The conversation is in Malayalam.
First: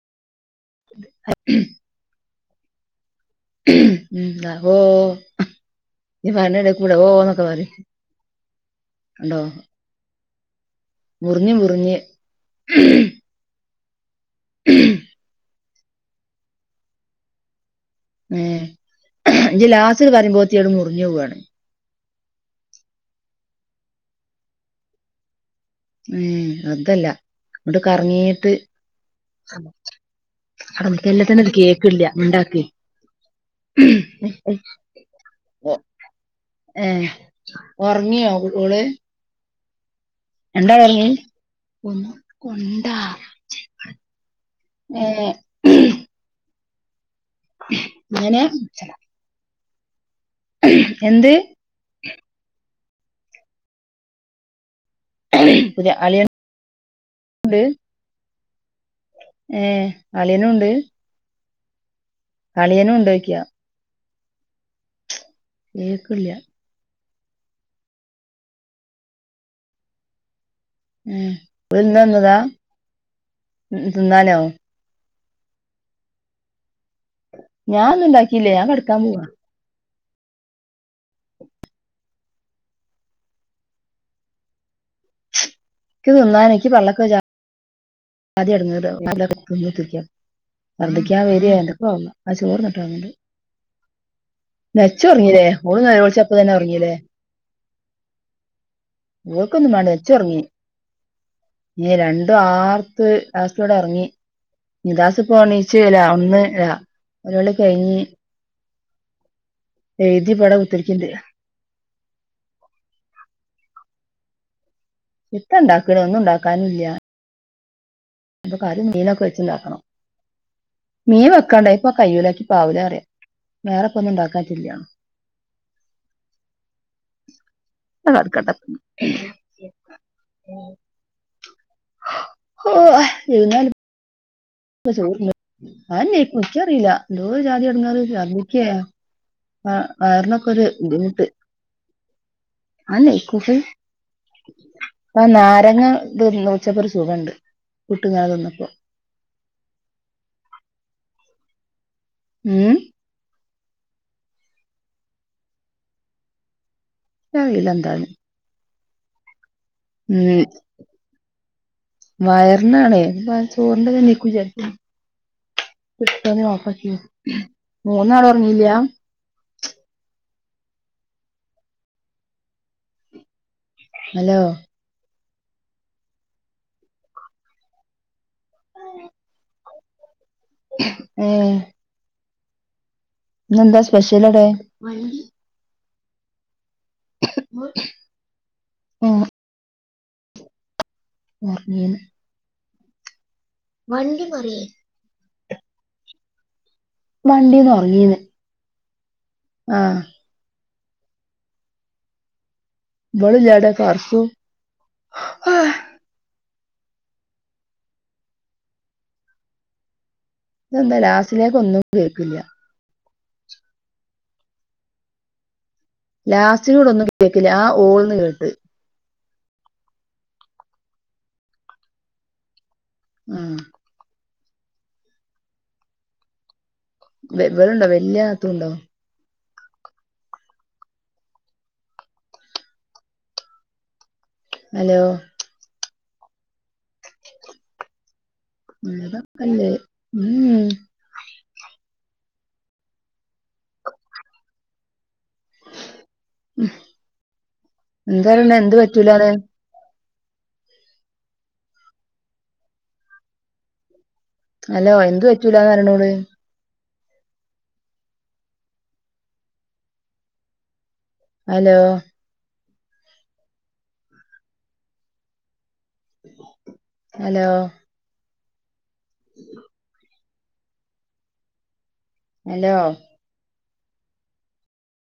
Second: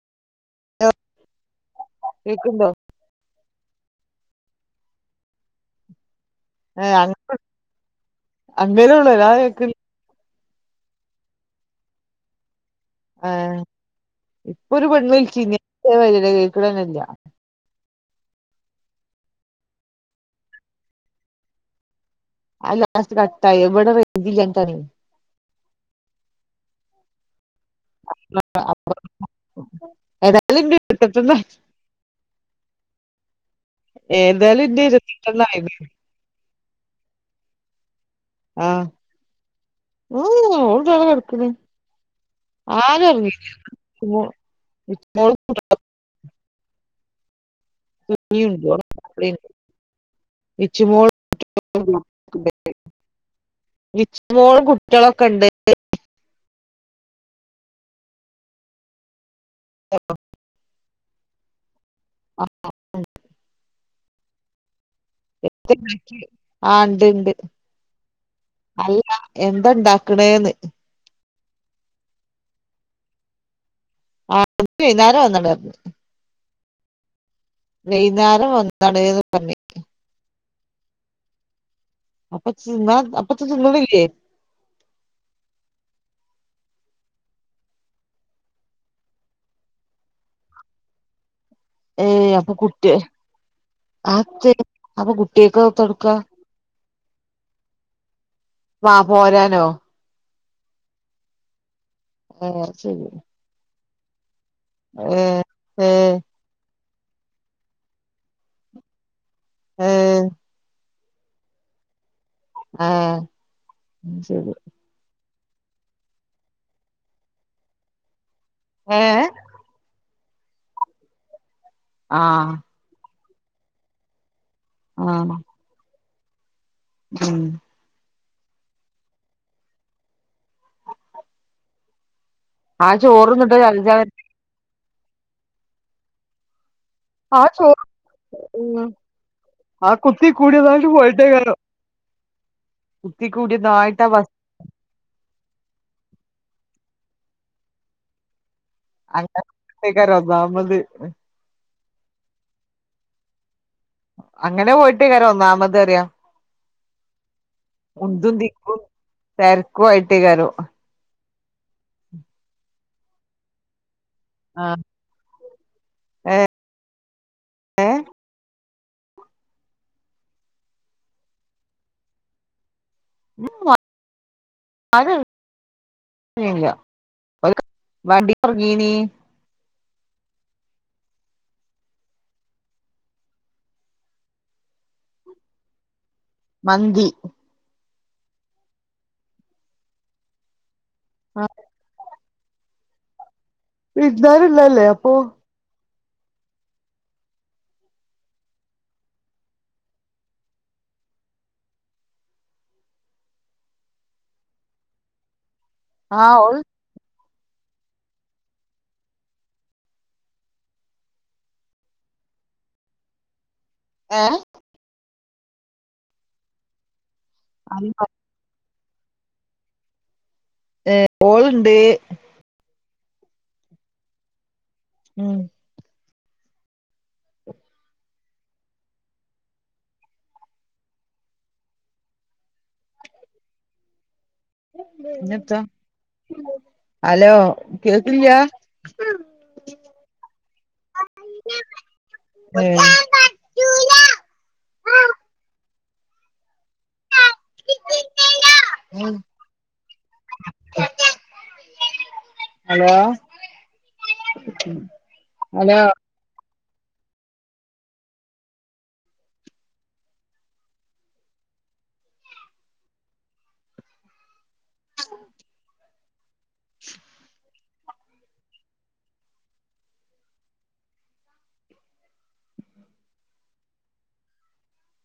ഹലോ കേക്ക്ണ്ടോ ഉം ഉം അഹോ ഈ ഏഹ് പണീഎടെകൂടെ ഓ ന്നൊക്കെ പറയും അങ്ങനെള്ളൂ അല്ലാതെ കണ്ടോ കേക്ക മുറിഞ്ഞ് മുറിഞ്ഞ് ഉം ആഹ് ഇപ്പൊ ഒരു പെണ്ണ് വിളിച്ചീനിം തെ മാറിയന്നെ കേൾക്കനെന്നെല്ല്യ. ഏ ഇജ് ലാസ്റ്റ് ന്ന് പറയുമ്പോത്തിനു അത് മുറിഞ്ഞു പോവാണ് ആ ലാസ്റ്റ് കട്ടായി ഇബടെ റേഞ്ച് ഇല്ലായി ഞ്ഞിട്ടാണെയ് ഉം അതല്ല ഇങ്ങട്ട് കറങ്ങീട്ട് ഏതായാലും ഇന്റെ അല്ലെങ്കി ഇരുപത്തെട്ടെണ്ണം തന്നെ ഇത് കേൾക്കില്ല മുണ്ടാക്ക് ഏതായാലും ഇന്റെ ഇരത്തികൊന്നായേക്ക് ഏഹ് ഒറങ്ങിയോ ഓള് ഓഹ് രണ്ടാളും ഓൾതാ ഇവടെ ഉറങ്ങി കിടക്കണ് ഒന്ന് കൊണ്ടാ ആരും ഒറങ്ങീട്ടി ഇപ്പോൾ ഏഹ് ഇങ്ങനെ വിച്ചുമോൾ വിച്ചുമോൾ കുട്ടി കുട്ട്യോളൊക്കെ ഇണ്ട് ന്ത് ഏഹ് അളിയനൂണ്ട് അളിയനും ഉണ്ടോയ്ക്ക്യാ കേക്കില്ല ആ ഇണ്ട് അല്ല എന്താ ഇണ്ടാക്ക്ണേന്ന് ഉം ഓൽ ഇന്ന് വാന്നതാ തിന്നാനോ ന്നാ വന്നത് ഞാനൊന്നും ഉണ്ടാക്കിയില്ല വൈന്നേരം ഞാൻ കെടക്കാൻ വന്നതാണ് പോവാ പറഞ്ഞിത് അപ്പത്ത അപ്പത്തും തിന്ന് ണിലെ ക്ക് തിന്നാൻ ഇക്ക് പള്ളക്ക് വജ്ജാ ആദ്യം ഇടങ്ങേറാവും തിന്നകുത്തിരിക്ക ശർദിക്കാൻ വരെ പ്പ ഏ ആ അപ്പൊ ചോറ്ന്നിട്ടാ കുട്ടി തോന്നണ്ട് ആ ചെ അപ്പൊ നച്ചറങ്ങില്ലേ കുട്ടിയക്ക് ഓൽ തൊടുക്ക നേലോലിച്ചു അപ്പൊ തന്നെ ഉറങ്ങില്ലേ വാ ഓൾക്ക് പോരാനോ ഒന്നും വാണ്ട നച്ചു റുങ്ങി ഏഹ് രണ്ടു ഏ ആർ ശരി ലാസ്റ്റ് ഇറങ്ങി ഏ നിദാസ്പ്പോണിച്ചു ഏ വെര ഓണന്ന് വെര നേലോളി കഴിഞ്ഞു ഏ എഴുതിപ്പോ വിടെ കുത്തിരിക്കണ്ട് ആ മ് ശരി എത്ത ഇണ്ടാക്കണ് ഒന്നും ഉണ്ടാക്കാനൂല്ല ഇപ്പൊ കരി ഏ മീനൊക്കെ വെചച്ച് ണ്ടാക്കണം മീൻ വെക്കണ്ടേ പ്പൊ ആ കയ്യൂല പ്പോ ഇന്ക് ആവൂലറിയ വേറെപ്പൊന്നുംണ്ടാക്കാൻ ആ ഉം കെടക്കട്ടെ ആ ചോറ്ന്നിട്ട് അഞ്ച ചോർന്നിട്ട് അയന്നെക്കും ഇൻക്കറീല എന്തോ ഒരു ആ ജാതി ചോറ് എടങ്ങേറ് ഛർദിക്കെ ഉം ആ കുത്തി വയറിനോക്കെ ഒരു കൂടിയതായിട്ട് ബുദ്ധിമുട്ട് പോയിട്ടേക്കാരം കുത്തി അതന്നേക്കും കൂടിയതായിട്ട വസ് ആ നാരങ്ങ ഇ നോച്ചപ്പോ ഒരു സുഖുണ്ട് ഉപ്പ് ട്ട് ങ്ങനെ തിന്നപ്പോ അതൊക്കെയിക്കാരം ഒന്നാമത് ഉം അങ്ങനെ പോയിട്ടേക്കരം ഒന്നാമത് അറിയ ഇച്ചറിയില്ല എന്താന്ന് ഒധും ദിക്ക തേര്ക്കും ആയിട്ടേക്കാരം വയറിനാണ് ഇപ്പൊ ആ ചോറിന്റെ തന്നെക്കും ആ ഏ മൂന്ന് നാൾ ഉറങ്ങില്ല [unintelligible] ഹലോ [unintelligible] ആ ഇന്നെന്താ സ്പെഷ്യൽ അടെ മന്തി മ്മ് [unintelligible] വണ്ടി പെരുന്നാള് മറിയെ ഇന്നല്ലേ, അപ്പൊ വണ്ടിന്ന് ഉറങ്ങീന്ന് ആ മോള് ജാട കർസും ആ, ഓ എന്താ ലാസ്റ്റിലേക്ക് ഒന്നും കേക്കില്ല. ഏ ലാസ്റ്റിനോട് ഒന്നും കേക്കില്ല, ആ ഓന്ന് കേട്ട്. ഏ, ഓൾ ണ്ട് ഉം ഉം വെമ്പലുണ്ടോ വല്ലിയാത്തുണ്ടോ. ഹലോ പിന്നെന്താ ഹലോ കേക്കില്ല അല്ലേ ഉം ആ ഉം, എന്താ പറണെ, എന്ത് പറ്റൂലന്ന് ഹലോ ഹലോ എന്ത് പറ്റൂലന്ന് ഹലോ പറയണത് ഹലോ ഹലോ [unintelligible] ഹലോ